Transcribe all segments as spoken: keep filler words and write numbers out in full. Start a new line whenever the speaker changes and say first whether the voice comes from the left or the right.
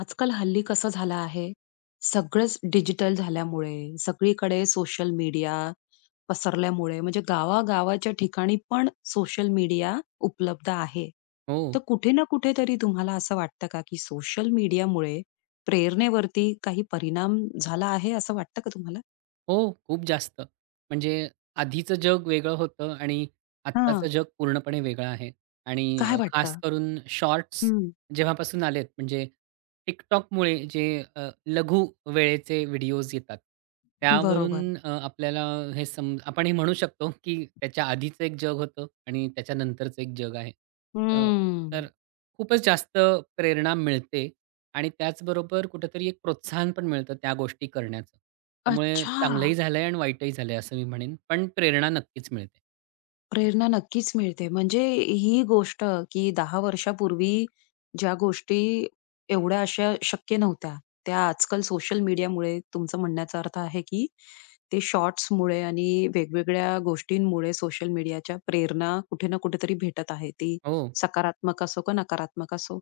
left: आजकाल हल्ली कसं झालं आहे, सगळंच डिजिटल झाल्यामुळे, सगळीकडे सोशल मीडिया पसरल्यामुळे म्हणजे गावा-गावाच्या ठिकाणी पण सोशल मीडिया उपलब्ध आहे.
right: हो,
left: तर कुठे ना कुठेतरी तुम्हाला असं वाटतं का, की सोशल मीडियामुळे प्रेरणेवरती काही परिणाम झाला आहे, असं वाटतं का तुम्हाला?
right: हो, खूप जास्त. म्हणजे आधीचं जग वेगळं होतं आणि आत्ताचं
left: हां.
right: जग पूर्णपणे वेगळं आहे आणि
left: काय
right: अ, खास
left: वाटतं?
right: करून शॉर्ट्स
left: हं.
right: जेव्हापासून आलेत म्हणजे TikTokमुळे जे अ, लघु वेळेचे व्हिडिओज येतात,
left: बरोबर.
right: त्यावरून अ, आपल्याला हे सम आपण हे म्हणू शकतो, की त्याच्या आधीचं एक जग होतं आणि त्याच्यानंतरचं एक जग आहे. अ,
left: हम्म.
right: तर खूपच जास्त प्रेरणा मिळते आणि त्याचबरोबर कुठेतरी एक प्रोत्साहन पण मिळतं त्या गोष्टी करण्याचं. त्यामुळे
left: अच्छा.
right: चांगलंही झालंय आणि वाईटही झालंय असं मी म्हणेन. पण प्रेरणा नक्कीच मिळते.
left: प्रेरणा नक्कीच मिळते. म्हणजे ही गोष्ट की दहा वर्षापूर्वी ज्या गोष्टी एवढ्या अशा शक्य नव्हत्या, त्या आजकाल सोशल मीडियामुळे तुमचं म्हणण्याचा अर्थ आहे की ते शॉर्ट्समुळे आणि वेगवेगळ्या गोष्टींमुळे सोशल मीडियाच्या प्रेरणा कुठे ना कुठेतरी भेटत आहे. ती
right: हो.
left: सकारात्मक असो का नकारात्मक असो.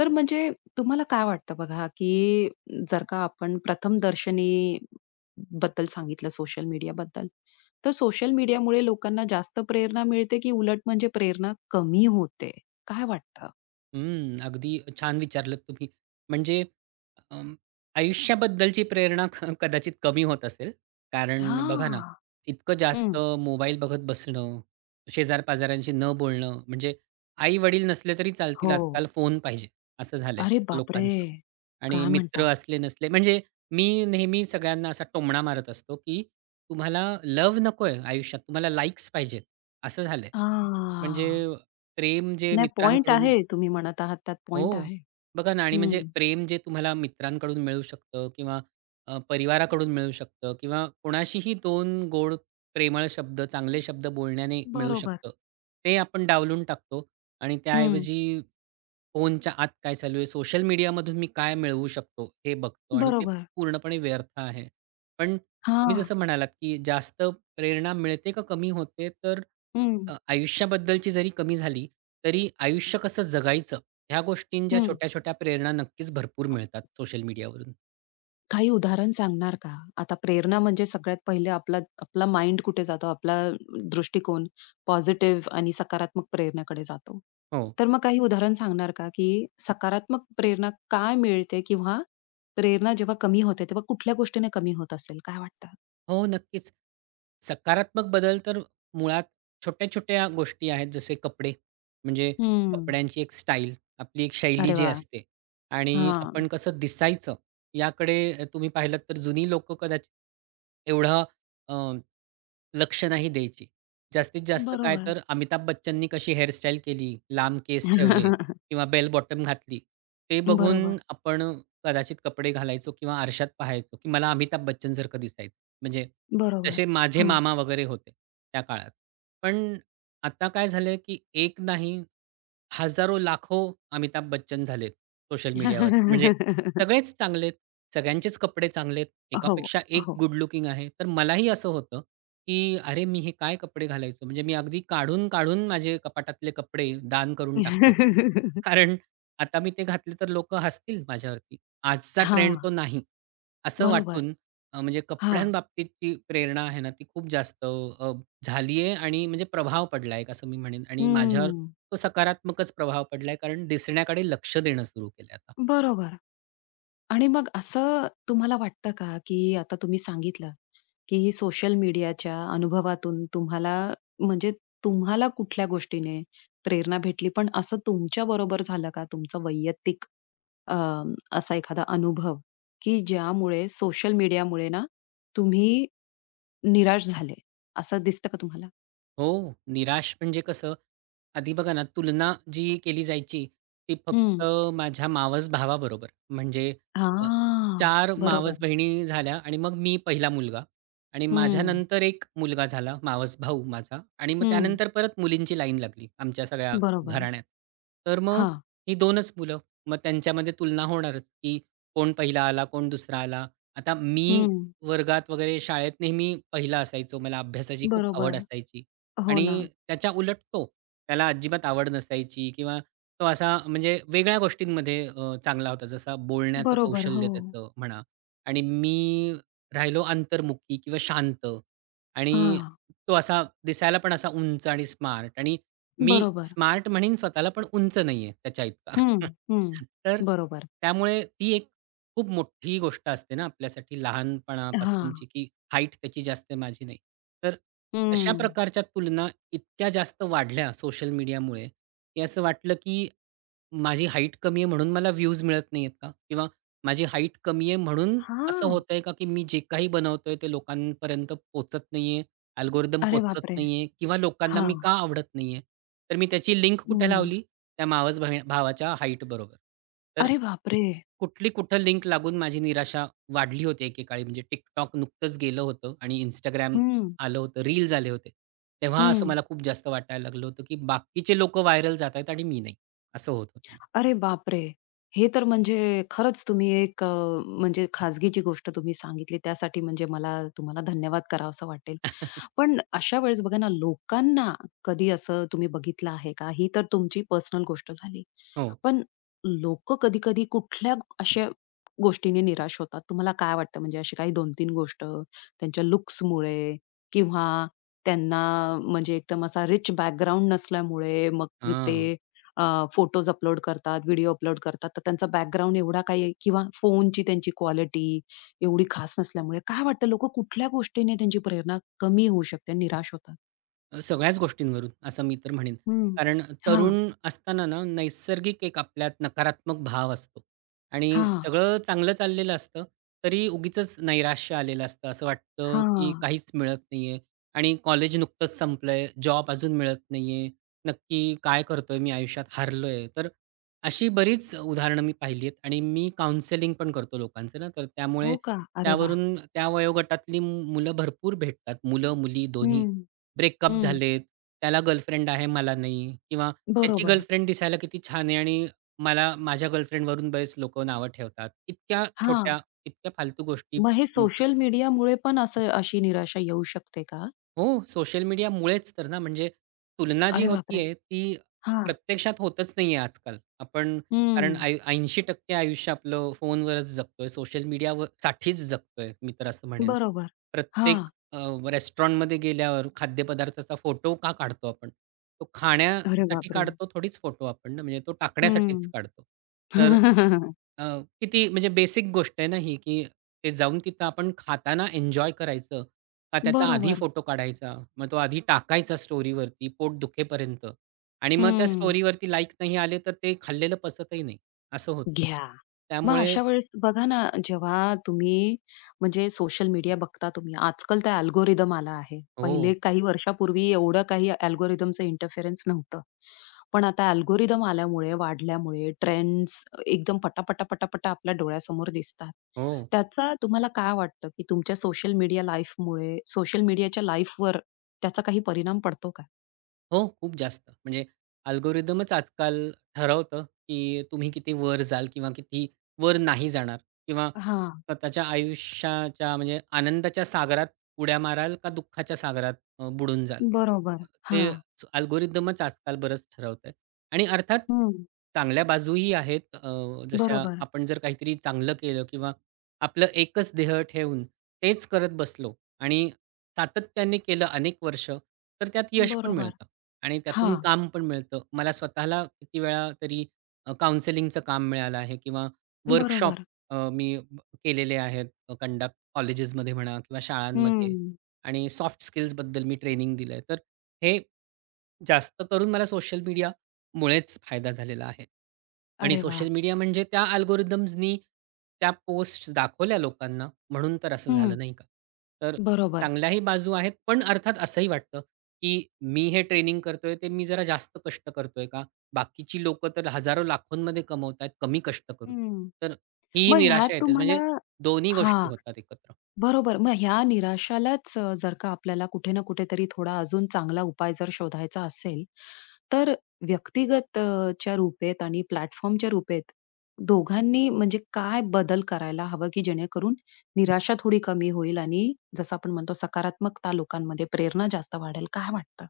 left: तर म्हणजे तुम्हाला काय वाटतं बघा, की जर का आपण प्रथमदर्शनी बद्दल सांगितलं सोशल मीडियाबद्दल. तर सोशल मीडियामुळे लोकांना जास्त प्रेरणा मिळते, की उलट म्हणजे प्रेरणा कमी होते? काय वाटतं?
right: हं, अगदी छान विचारलत तुम्ही. म्हणजे अं, आयुष्याबद्दलची प्रेरणा क कदाचित कमी होत असेल. कारण बघा ना,
left: हां.
right: इतकं जास्त
left: हं.
right: मोबाईल बघत बसणं, शेजार-पाजाऱ्यांशी न बोलणं, म्हणजे आई-वडील नसले तरी चालतील
left: हो.
right: आजकाल फोन पाहिजे, असं झालंय
left: अरे बापरे!
right: लोकांचं. आणि
left: काय
right: मित्र
left: म्हणता?
right: असले नसले म्हणजे मी नेहमी सगळ्यांना असा टोमणा मारत असतो, की तुम्हाला लव्ह नकोय आयुष्यात, तुम्हाला लाइक्स पाहिजेत, असं झालंय. म्हणजे
left: हां.
right: प्रेम जे
left: नाही, पॉइंट
right: मित्रांकडून
left: आहे. तुम्ही म्हणत आहात त्यात
right: हो.
left: पॉइंट आहे.
right: बघा ना आणि
left: हं.
right: म्हणजे प्रेम जे तुम्हाला मित्रांकडून मिळू शकतं किंवा अ, परिवाराकडून मिळू शकतं किंवा कोणाशीही दोन गोड प्रेमळ शब्द, चांगले शब्द बोलण्याने मिळू
left: बरोबर.
right: शकतं. ते आपण डावलून टाकतो आणि
left: हं.
right: त्याऐवजी फोनच्या आत काय चालू आहे? सोशल मीडियामधून मी काय मिळवू शकतो? हे बघतो आणि ते
left: बरोबर.
right: पूर्णपणे व्यर्थ आहे. पण तुम्ही
left: हां.
right: जसं म्हणालात, की जास्त प्रेरणा मिळते का कमी होते? तर
left: हं.
right: अ, आयुष्याबद्दलची जरी कमी झाली, तरी आयुष्य कसं जगायचं ह्या गोष्टींच्या
left: हं.
right: छोट्या-छोट्या प्रेरणा नक्कीच भरपूर मिळतात सोशल मीडियावरून.
left: काही उदाहरण सांगणार का? आता प्रेरणा म्हणजे सगळ्यात पहिले आपला आपला माइंड कुठे जातो, आपला दृष्टिकोन पॉझिटिव्ह आणि सकारात्मक प्रेरणाकडे जातो.
right: हो.
left: तर मग काही उदाहरण सांगणार का, की सकारात्मक प्रेरणा काय मिळते किंवा प्रेरणा जेव्हा कमी होते, तेव्हा कुठल्या गोष्टीने कमी होत असेल? काय वाटतं?
right: हो, नक्कीच. सकारात्मक बदल तर मुळात छोट्या-छोट्या गोष्टी आहेत, जसे कपडे. म्हणजे
left: हं.
right: कपड्यांची एक स्टाईल, आपली एक शैली
left: अरे
right: जी
left: वाह!
right: असते आणि
left: हां.
right: आपण कसं दिसायचं याकडे तुम्ही पाहिलात तर जुनी लोकं कदाचित एवढं अ, लक्ष नाही द्यायची. जास्तीत जास्त काय
left: बरोबर.
right: तर अमिताभ बच्चननी कशी हेअरस्टाईल केली, लांब केस ठेवले किंवा बेल बॉटम घातली. ते बघून
left: बरोबर,
right: आपण कदाचित कपडे घालायचो किंवा आरशात पाहायचो, की मला अमिताभ बच्चनसारखं दिसायचं. म्हणजे
left: बरोबर.
right: तसे माझे
left: हां.
right: मामा वगैरे होते त्या काळात. पण आता काय झालंय, की एक नाही हजारो-लाखो अमिताभ बच्चन झालेत सोशल मीडियावरती. म्हणजे सगळेच चांगले आहेत, सगळ्यांचेच कपडे चांगलेत, आहेत,
left: हो,
right: एकापेक्षा एक
left: हो.
right: गुड लुकिंग आहे. तर मलाही असं होतं, की अरे मी हे काय कपडे घालायचो? म्हणजे मी अगदी काढून-काढून माझे कपाटातले कपडे दान करून टाकलेत. कारण आता मी ते घातले तर लोकं हसतील माझ्यावरती. आजचा ट्रेंड तो
left: हां.
right: नाही. असं
left: बरोबर.
right: वाटून अ, म्हणजे
left: हां.
right: कपड्यांबाबतीतची प्रेरणा आहे ना, ती खूप जास्त अ, झाली आणि म्हणजे प्रभाव पडला आहे, असं मी म्हणेन आणि माझ्यावर
left: हम्म.
right: तो सकारात्मकच प्रभाव पडलाय कारण दिसण्याकडे लक्ष देणं सुरू केलंय.
left: बरोबर. आणि मग असं तुम्हाला वाटतं का, की आता तुम्ही सांगितलं, की सोशल मीडियाच्या अनुभवातून तुम्हाला म्हणजे तुम्हाला कुठल्या गोष्टीने प्रेरणा भेटली? पण असं तुमच्या बरोबर झालं का तुमचा वैयक्तिक अ, असा एखादा अनुभव, की ज्यामुळे सोशल मीडियामुळे ना तुम्ही निराश झाले, असं दिसतं का तुम्हाला?
right: हो, निराश म्हणजे कसं, आधी बघा ना, तुलना जी केली जायची, ती फक्त
left: हं.
right: माझ्या मावस भावाबरोबर. म्हणजे अ,
left: हां.
right: चार
left: बरोबर.
right: मावस बहिणी झाल्या आणि मग मी पहिला मुलगा आणि
left: हं.
right: माझ्यानंतर एक मुलगा झाला, मावस भाऊ माझा आणि मग
left: हं.
right: त्यानंतर परत मुलींची लाईन लागली आमच्या सगळ्या
left: बरोबर.
right: घराण्यात. तर मग
left: हां.
right: ही 2च मुलं, मग त्यांच्यामध्ये तुलना होणारच, की कोण पहिला आला, कोण दुसरा आला. आता मी
left: हं.
right: वर्गात वगैरे शाळेत नेहमी पहिला असायचो. मला अभ्यासाची खूप
left: बरोबर.
right: आवड असायची.
left: हो ना.
right: आणि त्याच्या उलट तो, त्याला अजिबात आवड नसायची किंवा तो असा म्हणजे वेगळ्या गोष्टींमध्ये अ, चांगला होता. जसं बोलण्याचं
left: बरोबर. हो.
right: कौशल्य त्याचं म्हणा आणि मी राहिलो अंतर्मुखी किंवा शांत आणि
left: हां.
right: तो असा दिसायला पण असा उंच आणि स्मार्ट आणि मी
left: बरोबर.
right: स्मार्ट म्हणीन स्वतःला पण उंच नाहीये त्याच्या इतका.
left: हं, हं.
right: तर
left: बरोबर.
right: त्यामुळे ती एक खूप मोठी गोष्ट असते ना आपल्यासाठी
left: हां.
right: लहानपणापासूनची, की हाईट त्याची जास्त आहे, माझी नाही. तर तशा
left: हं.
right: प्रकारच्या तुलना इतक्या जास्त वाढल्या सोशल मीडियामुळे, की असं वाटलं, की माझी हाईट कमी आहे म्हणून मला व्ह्यूज मिळत नाहीयेत का? किंवा माझी हाईट कमी आहे म्हणून असं
left: हां.
right: होतंय का, की मी जे काही बनवतोय ते लोकांपर्यंत पोहचत नाहीये, अल्गोरिदम
left: अरे
right: पोहचत
left: बापरे!
right: नाहीये किंवा लोकांना मी
left: हां.
right: का आवडत नाहीये? तर मी त्याची लिंक कुठे
left: हं.
right: लावली? त्या मावस बही भावाच्या हाईट बरोबर. तर
left: अरे बापरे!
right: कुठली कुठं लिंक लागून माझी निराशा वाढली होती एकेकाळी. म्हणजे TikTok नुकतंच गेलं होतं आणि Instagram
left: हं,
right: आलं होतं, रील्स आले होते. तेव्हा असं
left: हं.
right: मला खूप जास्त वाटायला लागलं होतं, की बाकीचे लोकं व्हायरल जातायत आणि मी नाही. असं होत होतं मला.
left: अरे बापरे! हे तर म्हणजे खरंच तुम्ही एक अ, म्हणजे खाजगीची गोष्ट तुम्ही सांगितली त्यासाठी म्हणजे मला तुम्हाला धन्यवाद करावासा वाटेल. पण अशा वेळेस बघा ना, लोकांना कधी असं तुम्ही बघितलं आहे का? ही तर तुमची पर्सनल गोष्ट झाली.
right: हो.
left: पण लोकं कधी-कधी कुठल्या अशा गोष्टीने निराश होतात? तुम्हाला काय वाटतं म्हणजे अशी काही दोन-तीन गोष्ट त्यांच्या लुक्समुळे किंवा त्यांना म्हणजे एकदम असा रिच बॅकग्राऊंड नसल्यामुळे मग
right: हां.
left: ते फोटोज अपलोड करतात, व्हिडिओ अपलोड करतात. तर त्यांचा बॅकग्राऊंड एवढा काही किंवा फोनची त्यांची क्वालिटी एवढी खास नसल्यामुळे काय वाटतं लोकं कुठल्या गोष्टीने त्यांची प्रेरणा कमी होऊ शकते, निराश होतात?
right: अ, सगळ्याच गोष्टींवरून असं मी तर म्हणेन.
left: हं.
right: कारण
left: हां,
right: तरुण असताना ना, नैसर्गिक एक आपल्यात नकारात्मक भाव असतो आणि
left: हां,
right: सगळं चांगलं चाललेलं असतं, तरी उगीचच नैराश्य आलेलं असतं. असं वाटतं, की
left: हां.
right: काहीच मिळत नाहीये आणि कॉलेज नुकतंच संपलंय, जॉब अजून मिळत नाहीये. नक्की काय करतोय मी आयुष्यात? हारलोय. तर अशी बरीच उदाहरणं मी पाहिली आहेत आणि मी काउन्सेलिंग पण करतो लोकांचं ना, तर त्यामुळे
left: हो का? अरे वाह!
right: त्यावरून त्या वयोगटातली मुलं भरपूर भेटतात, मुलं-मुली दोन्ही.
left: हं.
right: ब्रेकअप
left: हं.
right: झालेत, त्याला गर्लफ्रेंड आहे, मला नाही किंवा त्याची
left: बरोबर.
right: गर्लफ्रेंड दिसायला किती छान आहे आणि मला माझ्या गर्लफ्रेंडवरून बरेच लोकं नावं ठेवतात. इतक्या
left: हां.
right: छोट्या, इतक्या फालतू गोष्टी.
left: मग हे सोशल मीडियामुळे पण असं अशी निराशा येऊ शकते का?
right: हो, सोशल मीडियामुळेच तर ना, म्हणजे तुलना जी
left: अरे बापरे!
right: होतीये ती
left: हां.
right: प्रत्यक्षात होतच नाहीये आजकाल. आपण कारण
left: हं.
right: ऐं ऐंशी टक्के आयुष्य आपलं फोनवरच जगतोय, सोशल मीडियावर साठीच जगतोय, मी तर असं म्हणेन.
left: बरोबर. हां.
right: प्रत्येक अ, रेस्टॉरंटमध्ये गेल्यावर खाद्यपदार्थाचा फोटो का काढतो आपण? तो
left: अरे
right: खाण्यासाठी
left: बापरे!
right: काढतो थोडीच फोटो आपण ना, म्हणजे तो टाकण्यासाठीच
left: हं.
right: काढतो. तर अ, किती म्हणजे बेसिक गोष्ट आहे ना ही, की ते जाऊन तिथं आपण खाताना एन्जॉय करायचं का त्याचा आधी
left: बरोबर.
right: फोटो काढायचा, मग तो आधी हं. टाकायचा स्टोरीवरती पोट दुखेपर्यंत आणि मग त्या हं.
left: हं.
right: स्टोरीवरती लाइक नाही आले, तर ते खाल्लेलं पचतही नाही, असं होतं.
left: घ्या. मग
right: त्यामुळे
left: अशा वेळेस बघा ना, जेव्हा तुम्ही म्हणजे सोशल मीडिया बघता तुम्ही, आजकाल त्या अल्गोरिदम आला आहे. पहिले
right: हो,
left: काही वर्षापूर्वी एवढं काही अल्गोरिदमचं इंटरफेरन्स नव्हतं. पण आता अल्गोरिदम आल्यामुळे, वाढल्यामुळे ट्रेंड्स एकदम पटापटा, पटापटा आपल्या डोळ्यासमोर दिसतात.
right: हो.
left: त्याचा तुम्हाला काय वाटतं, की तुमच्या सोशल मीडिया लाईफमुळे सोशल मीडियाच्या लाईफवर त्याचा काही परिणाम पडतो का?
right: हो, खूप जास्त. म्हणजे अल्गोरिदमच आजकाल ठरवतं, की तुम्ही किती वर जाल किंवा किती वर नाही जाणार किंवा
left: हां,
right: स्वतःच्या आयुष्याच्या म्हणजे आनंदाच्या सागरात उड्या माराल का दुःखाच्या सागरात अ, बुडून जाल.
left: बरोबर.
right: ते
left: हां.
right: अल्गोरिदमच आजकाल बरंच ठरवतंय आणि अर्थात
left: हं,
right: चांगल्या बाजूही आहेत. अ, जशा
left: बरोबर,
right: आपण जर काहीतरी चांगलं केलं किंवा आपलं एकच ध्येय ठेवून तेच करत बसलो आणि सातत्याने केलं अनेक वर्ष, तर त्यात यश पण
left: बरोबर.
right: मिळतं. आणि त्यातून
left: हां.
right: काम पण मिळतं. मला स्वतःला किती वेळा तरी अ, काउन्सेलिंगचं काम मिळालं आहे किंवा वर्कशॉप
left: बरोबर.
right: अ, मी ब- केलेले आहेत कंडक्ट कॉलेजेसमध्ये म्हणा किंवा
left: हं.
right: शाळांमध्ये आणि सॉफ्ट स्किल्सबद्दल मी ट्रेनिंग दिलं आहे. तर हे जास्त करून मला सोशल मीडियामुळेच फायदा झालेला आहे. आणि
left: अरे वा,
right: सोशल मीडिया म्हणजे त्या अल्गोरिथम्सनी त्या पोस्ट्स दाखवल्या लोकांना म्हणून तर असं
left: हं.
right: झालं नाही का? तर
left: बरोबर.
right: चांगल्याही बाजू आहेत पण अर्थात असंही वाटतं की मी हे ट्रेनिंग करतोय ते मी जरा जास्त कष्ट करतोय का? बाकीची लोकं तर हजारो लाखोंमध्ये कमवतायत कमी कष्ट करून.
left: हं.
right: तर ही
left: मग ह्यात
right: निराशा येतेच
left: तुम्हाला
right: म्हणजे दोन्ही
left: हां,
right: गोष्टी होतात एकत्र.
left: बरोबर. मग ह्या निराशालाच अ, जर का आपल्याला कुठे ना कुठेतरी थोडा अजून चांगला उपाय जर शोधायचा असेल, तर व्यक्तिगत अ, च्या रूपेत आणि प्लॅटफॉर्मच्या रूपेत दोघांनी म्हणजे काय बदल करायला हवं, की जेणेकरून निराशा थोडी कमी होईल आणि जसं आपण म्हणतो सकारात्मकता लोकांमध्ये, प्रेरणा जास्त वाढेल, काय वाटतं?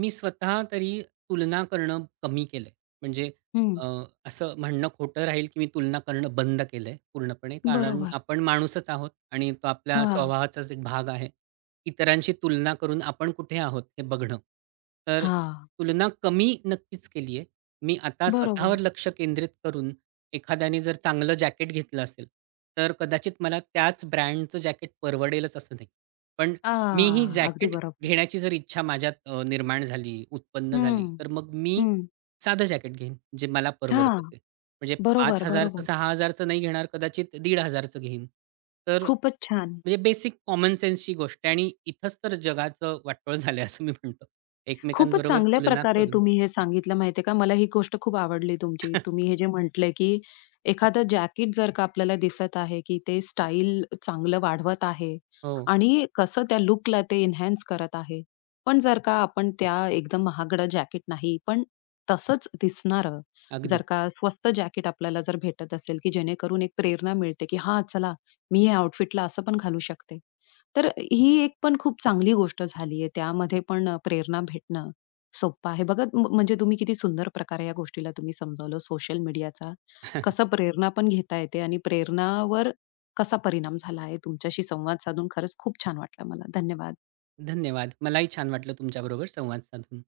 right: मी स्वतः तरी तुलना करणं कमी केलंय. म्हणजे
left: हं.
right: अ, असं म्हणणं खोटं राहील, की मी तुलना करणं बंद केलंय पूर्णपणे. कारण
left: बरोबर.
right: आपण माणूसच आहोत आणि तो आपल्या
left: हां,
right: स्वभावाचाच एक भाग आहे. इतरांशी तुलना करून आपण कुठे आहोत हे बघणं. तर
left: हां.
right: तुलना कमी नक्कीच केली आहे. मी आता स्वतःवर
left: बरोबर.
right: लक्ष केंद्रित करून एखाद्याने जर चांगलं जॅकेट घेतलं असेल, तर कदाचित मला त्याच ब्रँडचं जॅकेट परवडेलच असं नाही. पण
left: आ,
right: मीही
left: अगदी
right: जॅकेट
left: बरोबर.
right: घेण्याची जर इच्छा माझ्यात अ, निर्माण झाली, उत्पन्न झाली,
left: हं,
right: तर मग मी
left: हं.
right: साधं जॅकेट घेईन, जे मला परवडतं
left: हां,
right: ते. म्हणजे
left: बरोबर,
right: पाच हजार चं
left: बरोबर.
right: सहा हजार चं नाही घेणार, कदाचित पंधराशे चं घेईन. तर
left: खूपच छान.
right: म्हणजे बेसिक कॉमन सेन्सची गोष्ट आहे आणि इथंच तर जगाचं वाटोळ झालंय असं मी म्हणतो.
left: खूपच
right: एकमेकांबरोबर
left: चांगल्या
right: तुलना
left: प्रकारे
right: करून.
left: तुम्ही हे सांगितलं माहितीये का, मला ही गोष्ट खूप आवडली तुमची. तुम्ही हे जे म्हटले, की एखादं जॅकेट जर का आपल्याला दिसत आहे, की ते स्टाईल चांगलं वाढवत आहे
right: हो,
left: आणि कसं त्या लूकला ते एन्हान्स करत आहे. पण जर का आपण त्या एकदम महागडं जॅकेट नाही, पण तसंच दिसणारं
right: अगदी.
left: जर का स्वस्त जॅकेट आपल्याला जर भेटत असेल, की जेणेकरून एक प्रेरणा मिळते, की हां, चला मी या आउटफिटला असं पण घालू शकते. तर ही एक पण खूप चांगली गोष्ट झालीये. त्यामध्ये पण अ, प्रेरणा भेटणं सोप्पं आहे. बघा म म्हणजे तुम्ही किती सुंदर प्रकारे या गोष्टीला तुम्ही समजावलं. सोशल मीडियाचा कसं प्रेरणा पण घेता येते आणि प्रेरणावर कसा परिणाम झाला आहे. तुमच्याशी संवाद साधून खरंच खूप छान वाटलं मला. धन्यवाद.
right: धन्यवाद. मलाही छान वाटलं तुमच्याबरोबर संवाद साधून.